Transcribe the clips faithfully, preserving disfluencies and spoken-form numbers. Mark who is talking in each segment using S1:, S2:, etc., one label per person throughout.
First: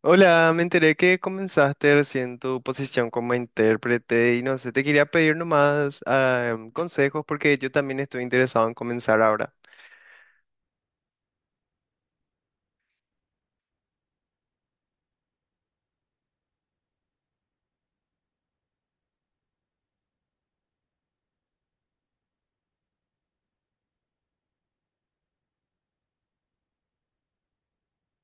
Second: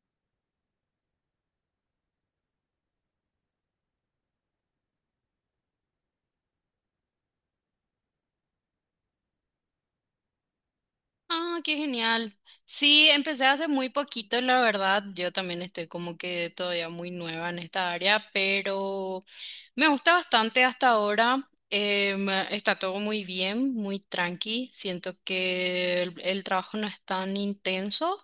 S1: Hola, me enteré que comenzaste recién tu posición como intérprete y no sé, te quería pedir nomás ah, em, consejos porque yo también estoy interesado en comenzar ahora.
S2: Ah, qué genial. Sí, empecé hace muy poquito, la verdad. Yo también estoy como que todavía muy nueva en esta área, pero me gusta bastante hasta ahora. Em, está todo muy bien, muy tranqui. Siento que el, el trabajo no es tan intenso,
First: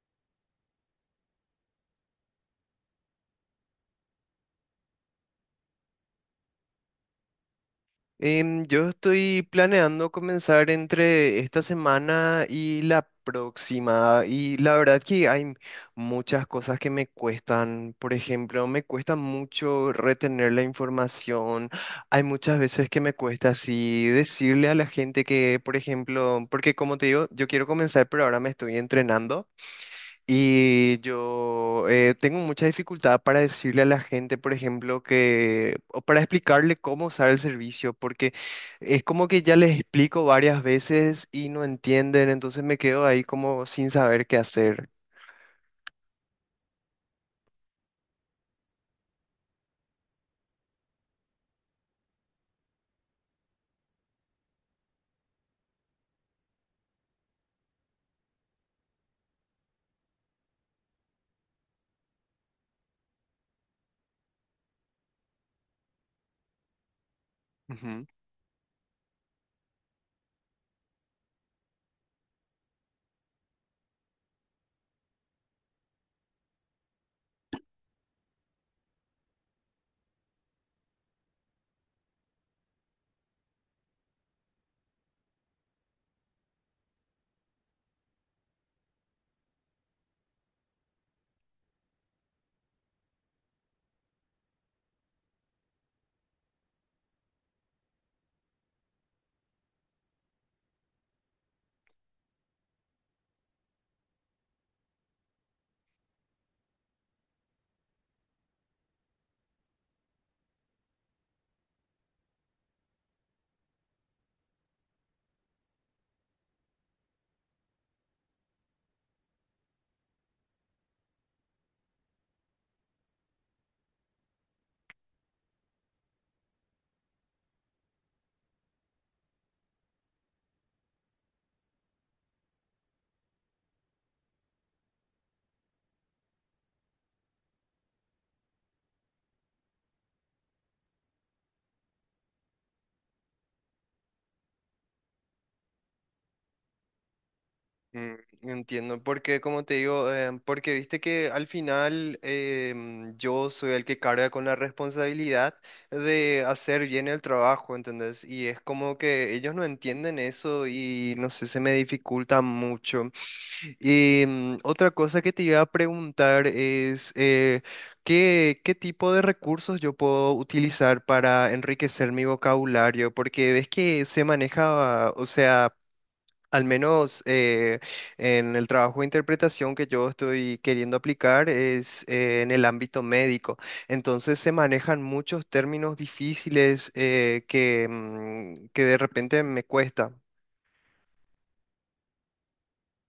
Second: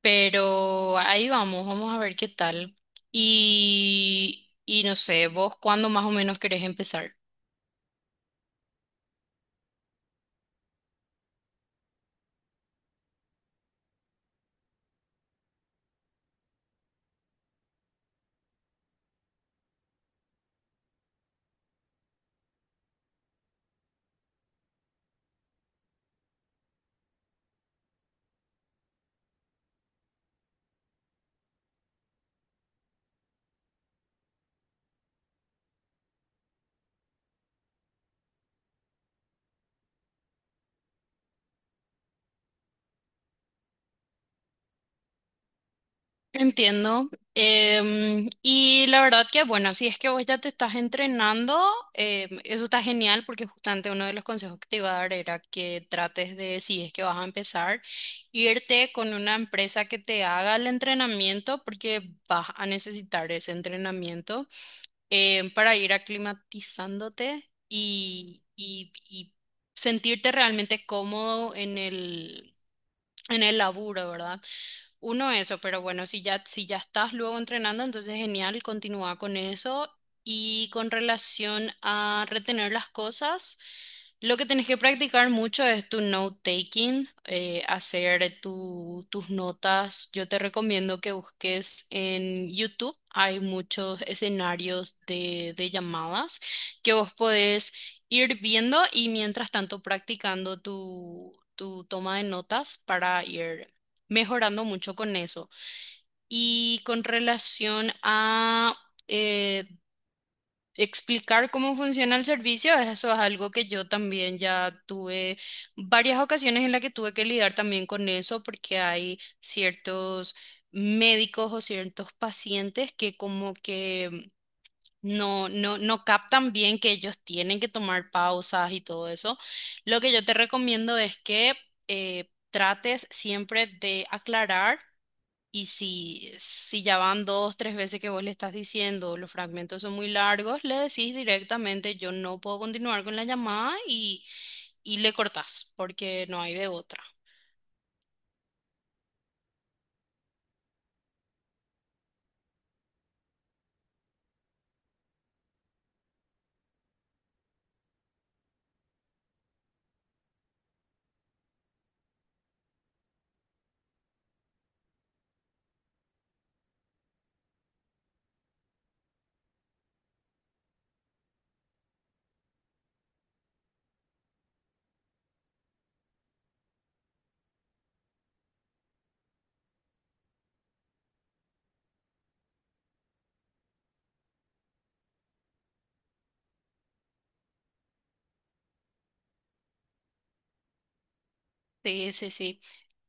S2: pero ahí vamos, vamos a ver qué tal. Y, y no sé, ¿vos cuándo más o menos querés empezar?
S1: Em, yo estoy planeando comenzar entre esta semana y la próxima y la verdad que hay muchas cosas que me cuestan. Por ejemplo, me cuesta mucho retener la información. Hay muchas veces que me cuesta así decirle a la gente que, por ejemplo, porque como te digo, yo quiero comenzar, pero ahora me estoy entrenando. Y yo eh, tengo mucha dificultad para decirle a la gente, por ejemplo, que, o para explicarle cómo usar el servicio, porque es como que ya les explico varias veces y no entienden, entonces me quedo ahí como sin saber qué hacer.
S2: Entiendo. Em, y la verdad que, bueno, si es que vos ya te estás entrenando, em, eso está genial porque justamente uno de los consejos que te iba a dar era que trates de, si es que vas a empezar, irte con una empresa que te haga el entrenamiento porque vas a necesitar ese entrenamiento, em, para ir aclimatizándote y, y, y sentirte realmente cómodo en el, en el laburo, ¿verdad? Uno eso, pero bueno, si ya, si ya estás luego entrenando, entonces genial, continúa con eso. Y con relación a retener las cosas. Lo que tenés que practicar mucho es tu note-taking, eh, hacer tu- tus notas. Yo te recomiendo que busques en YouTube. Hay muchos escenarios de, de llamadas que vos podés ir viendo y mientras tanto practicando tu, tu toma de notas para ir mejorando mucho con eso. Y con relación a eh, explicar cómo funciona el servicio, eso es algo que yo también ya tuve varias ocasiones en las que tuve que lidiar también con eso, porque hay ciertos médicos o ciertos pacientes que como que no, no, no captan bien que ellos tienen que tomar pausas y todo eso. Lo que yo te recomiendo es que eh, trates siempre de aclarar. Y si, si ya van dos, tres veces que vos le estás diciendo, los fragmentos son muy largos, le decís directamente, yo no puedo continuar con la llamada y, y le cortás, porque no hay de otra.
S1: Mm, entiendo, porque como te digo, eh, porque viste que al final em, yo soy el que carga con la responsabilidad de hacer bien el trabajo, ¿entendés? Y es como que ellos no entienden eso y no sé, se me dificulta mucho. Y mm, otra cosa que te iba a preguntar es eh, ¿qué, qué tipo de recursos yo puedo utilizar para enriquecer mi vocabulario? Porque ves que se maneja, o sea... Al menos eh, en el trabajo de interpretación que yo estoy queriendo aplicar es eh, en el ámbito médico. Entonces se manejan muchos términos difíciles eh, que, mm, que de repente me cuesta.
S2: Sí, sí, sí.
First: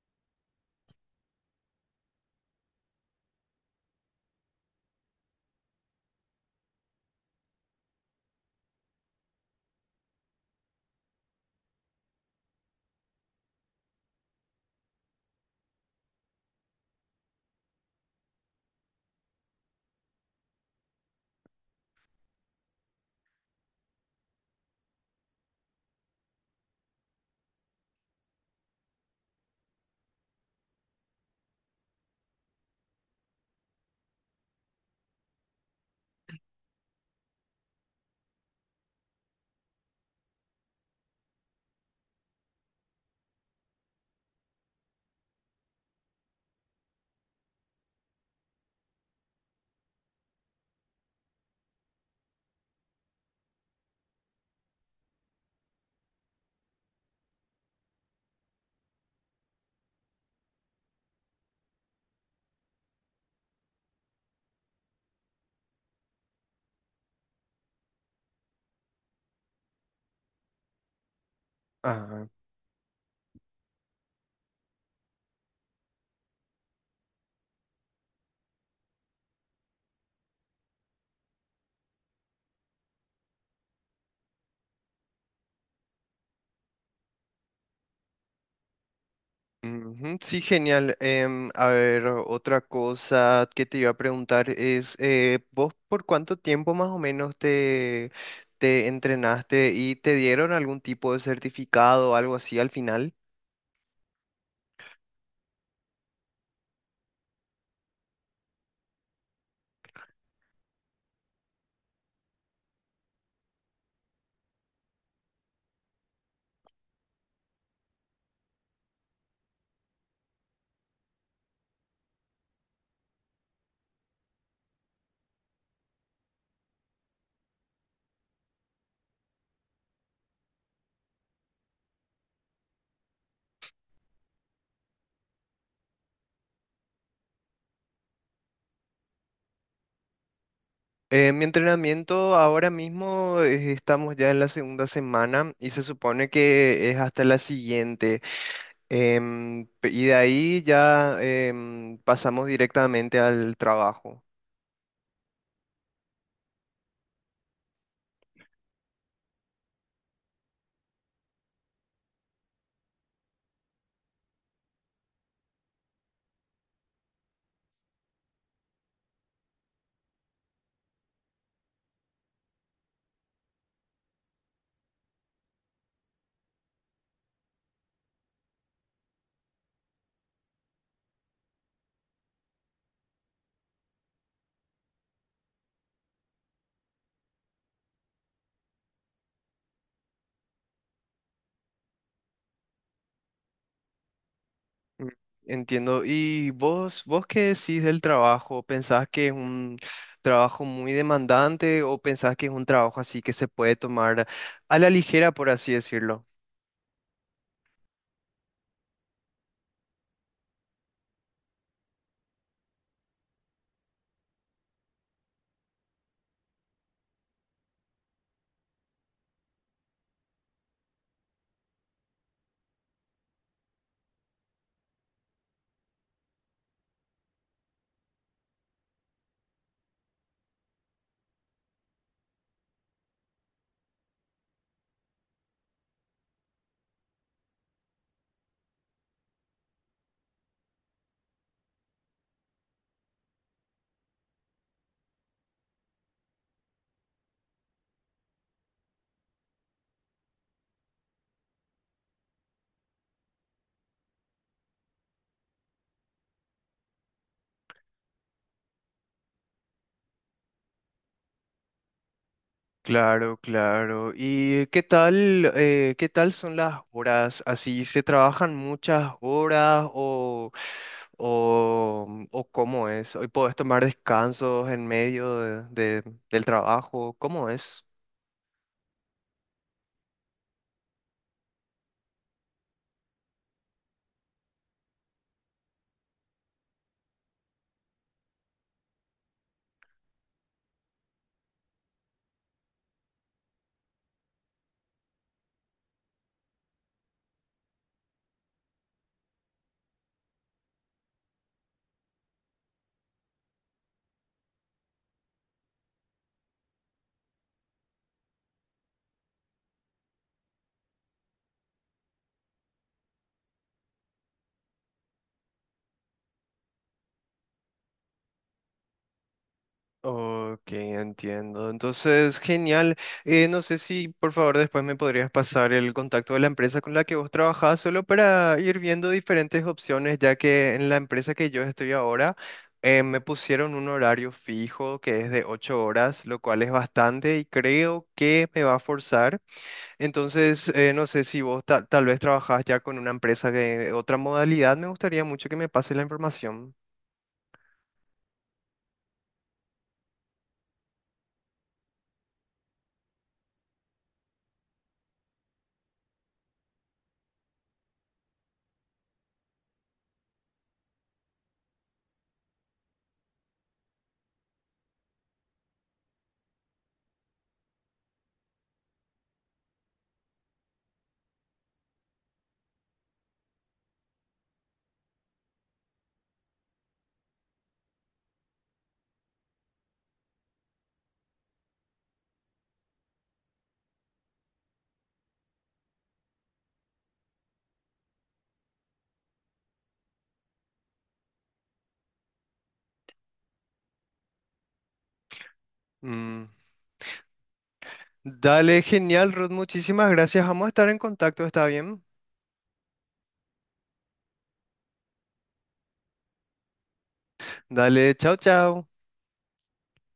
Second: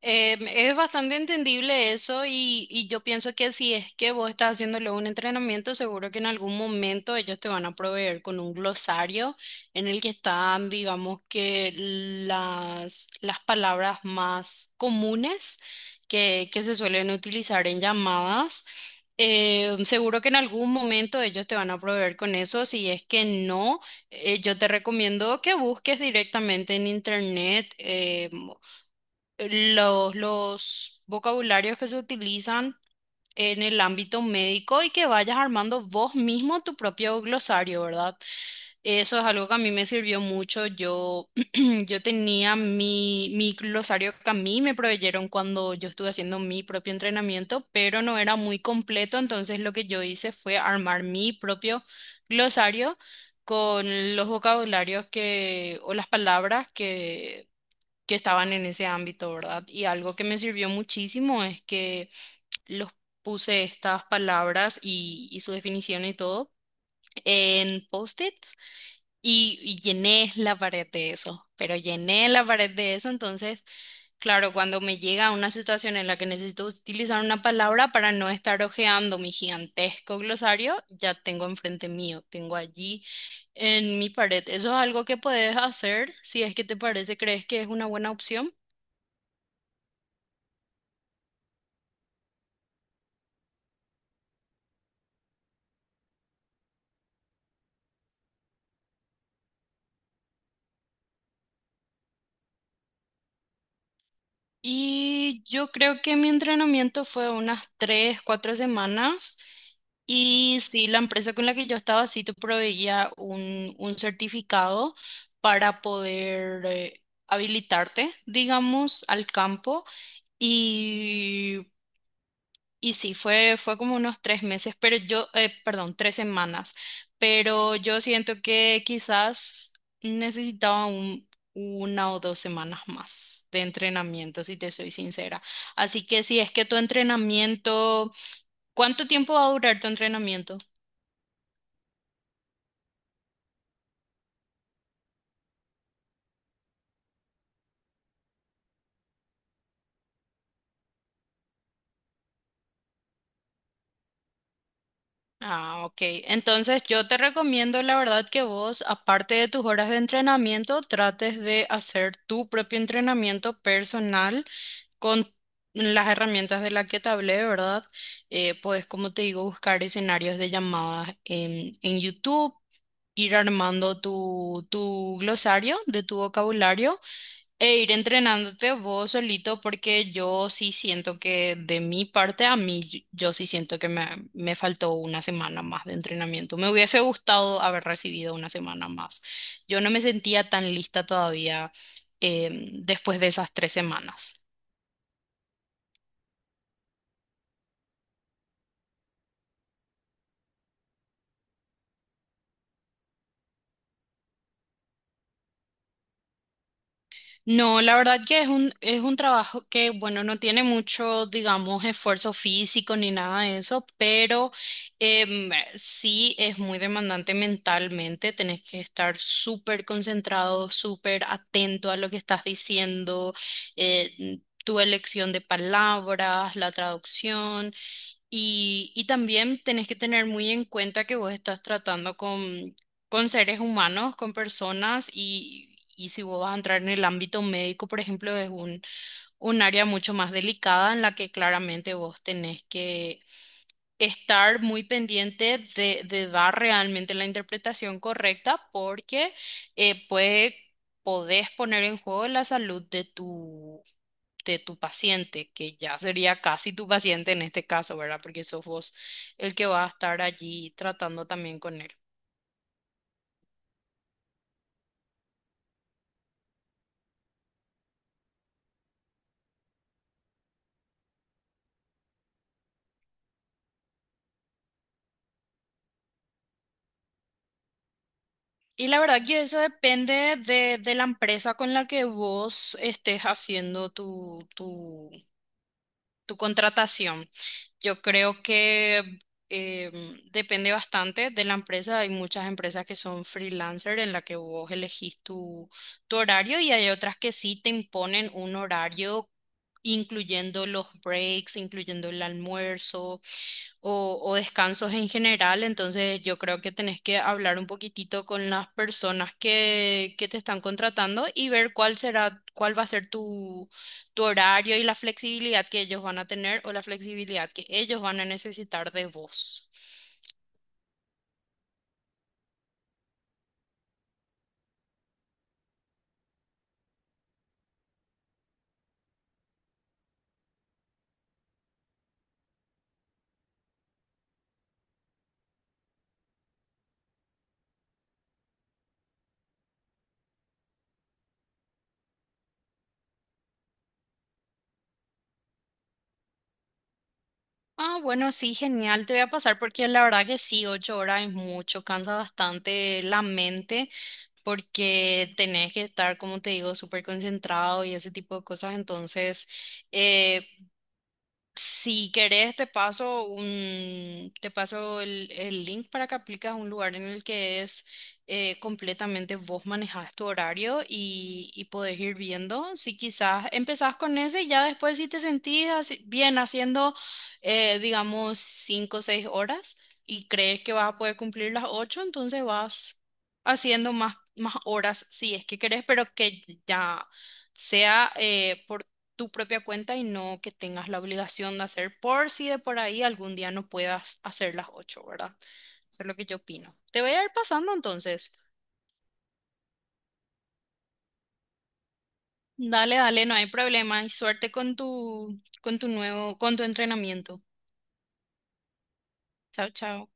S2: Em, es bastante entendible eso, y, y yo pienso que si es que vos estás haciéndole un entrenamiento, seguro que en algún momento ellos te van a proveer con un glosario en el que están, digamos, que las, las palabras más comunes que, que se suelen utilizar en llamadas. Em, seguro que en algún momento ellos te van a proveer con eso. Si es que no, eh, yo te recomiendo que busques directamente en internet. eh, los, los vocabularios que se utilizan en el ámbito médico y que vayas armando vos mismo tu propio glosario, ¿verdad? Eso es algo que a mí me sirvió mucho. Yo, yo tenía mi, mi glosario que a mí me proveyeron cuando yo estuve haciendo mi propio entrenamiento, pero no era muy completo, entonces lo que yo hice fue armar mi propio glosario con los vocabularios que, o las palabras que que estaban en ese ámbito, ¿verdad? Y algo que me sirvió muchísimo es que los puse, estas palabras y, y su definición y todo en post-it, y, y llené la pared de eso, pero
S1: Ajá.
S2: llené la pared de eso, entonces, claro, cuando me llega una situación en la que necesito utilizar una palabra para no estar hojeando mi gigantesco glosario, ya tengo enfrente mío, tengo allí en mi pared. Eso es algo que puedes hacer si es que te parece, crees que es una buena opción.
S1: Ujú, sí, genial. Em, a ver, otra cosa que te iba a preguntar es, eh, ¿vos por cuánto tiempo más o menos te, te entrenaste y te dieron algún tipo de certificado o algo así al final?
S2: Y yo creo que mi entrenamiento fue unas tres, cuatro semanas. Y sí, la empresa con la que yo estaba sí te proveía un, un certificado para poder eh, habilitarte, digamos, al campo. Y y sí, fue, fue como unos tres meses, pero yo, eh, perdón, tres semanas, pero yo siento que quizás necesitaba un, una o dos semanas más de entrenamiento, si te soy sincera. Así que si es que tu entrenamiento, ¿cuánto tiempo va a durar tu entrenamiento?
S1: Eh, mi entrenamiento ahora mismo eh, estamos ya en la segunda semana y se supone que es hasta la siguiente. Em, pe- y de ahí ya em, pasamos directamente al trabajo.
S2: Ah, ok. Entonces yo te recomiendo, la verdad, que vos, aparte de tus horas de entrenamiento, trates de hacer tu propio entrenamiento personal con las herramientas de las que te hablé, ¿verdad? Eh, puedes, como te digo, buscar escenarios de llamadas en, en YouTube, ir armando tu, tu glosario de tu vocabulario e ir entrenándote vos solito, porque yo sí siento que de mi parte, a mí, yo yo sí siento que me, me faltó una semana más de entrenamiento. Me hubiese gustado haber recibido una semana más. Yo no me sentía tan lista todavía, em, después de esas tres semanas.
S1: Mm. Entiendo. ¿Y vos, vos qué decís del trabajo? ¿Pensás que es un trabajo muy demandante o pensás que es un trabajo así que se puede tomar a la ligera, por así decirlo?
S2: No, la verdad que es un, es un trabajo que, bueno, no tiene mucho, digamos, esfuerzo físico ni nada de eso, pero em, sí es muy demandante mentalmente. Tenés que estar súper concentrado, súper atento a lo que estás diciendo, eh, tu elección de palabras, la traducción. Y, y también tenés que tener muy en cuenta que vos estás tratando con, con seres humanos, con personas, y, y si vos vas a entrar en el ámbito médico, por ejemplo, es un, un área mucho más delicada en la que claramente vos tenés que estar muy pendiente de, de dar realmente la interpretación correcta porque eh, puede, podés poner en juego la salud de tu, de tu paciente, que ya sería casi tu paciente en este caso, ¿verdad? Porque sos vos el que va a estar allí tratando también con él.
S1: Claro, claro. ¿Y qué tal, eh, qué tal son las horas? ¿Así se trabajan muchas horas o, o, mm, o cómo es? ¿Hoy puedes tomar descansos en medio de- de- del trabajo? ¿Cómo es?
S2: Y la verdad que eso depende de, de la empresa con la que vos estés haciendo tu tu tu contratación. Yo creo que, em, depende bastante de la empresa. Hay muchas empresas que son freelancer en la que vos elegís tu, tu horario y hay otras que sí te imponen un horario incluyendo los breaks, incluyendo el almuerzo o, o descansos en general, entonces yo creo que tenés que hablar un poquitito con las personas que, que te están contratando y ver cuál será, cuál va a ser tu, tu horario y la flexibilidad que ellos van a tener o la flexibilidad que ellos van a necesitar de vos.
S1: Ok, entiendo. Entonces, genial. Eh, no sé si por favor después me podrías pasar el contacto de la empresa con la que vos trabajás, solo para ir viendo diferentes opciones, ya que en la empresa que yo estoy ahora eh, me pusieron un horario fijo que es de ocho horas, lo cual es bastante y creo que me va a forzar. Entonces, eh, no sé si vos ta- tal vez trabajás ya con una empresa de otra modalidad, me gustaría mucho que me pase la información.
S2: Ah, bueno, sí, genial, te voy a pasar porque la verdad que sí, ocho horas es mucho, cansa bastante la mente porque tenés que estar, como te digo, súper concentrado y ese tipo de cosas, entonces. Si querés, te paso un, te paso el, el link para que apliques a un lugar en el que es eh, completamente vos manejás tu horario y, y podés ir viendo. Si quizás empezás con ese y ya después si te sentís así- bien haciendo, eh, digamos, cinco o seis horas y crees que vas a poder cumplir las ocho, entonces vas haciendo más, más horas si es que querés, pero que ya sea, eh, por tu propia cuenta y no que tengas la obligación de hacer por si de por ahí algún día no puedas hacer las ocho, ¿verdad? Eso es lo que yo opino. Te voy a ir pasando entonces.
S1: Dale, genial, Ruth. Muchísimas gracias. Vamos a estar en contacto, ¿está bien?
S2: Dale, dale, no hay problema y suerte con tu, con tu nuevo, con tu entrenamiento.
S1: Dale, chao, chao.
S2: Chao, chao.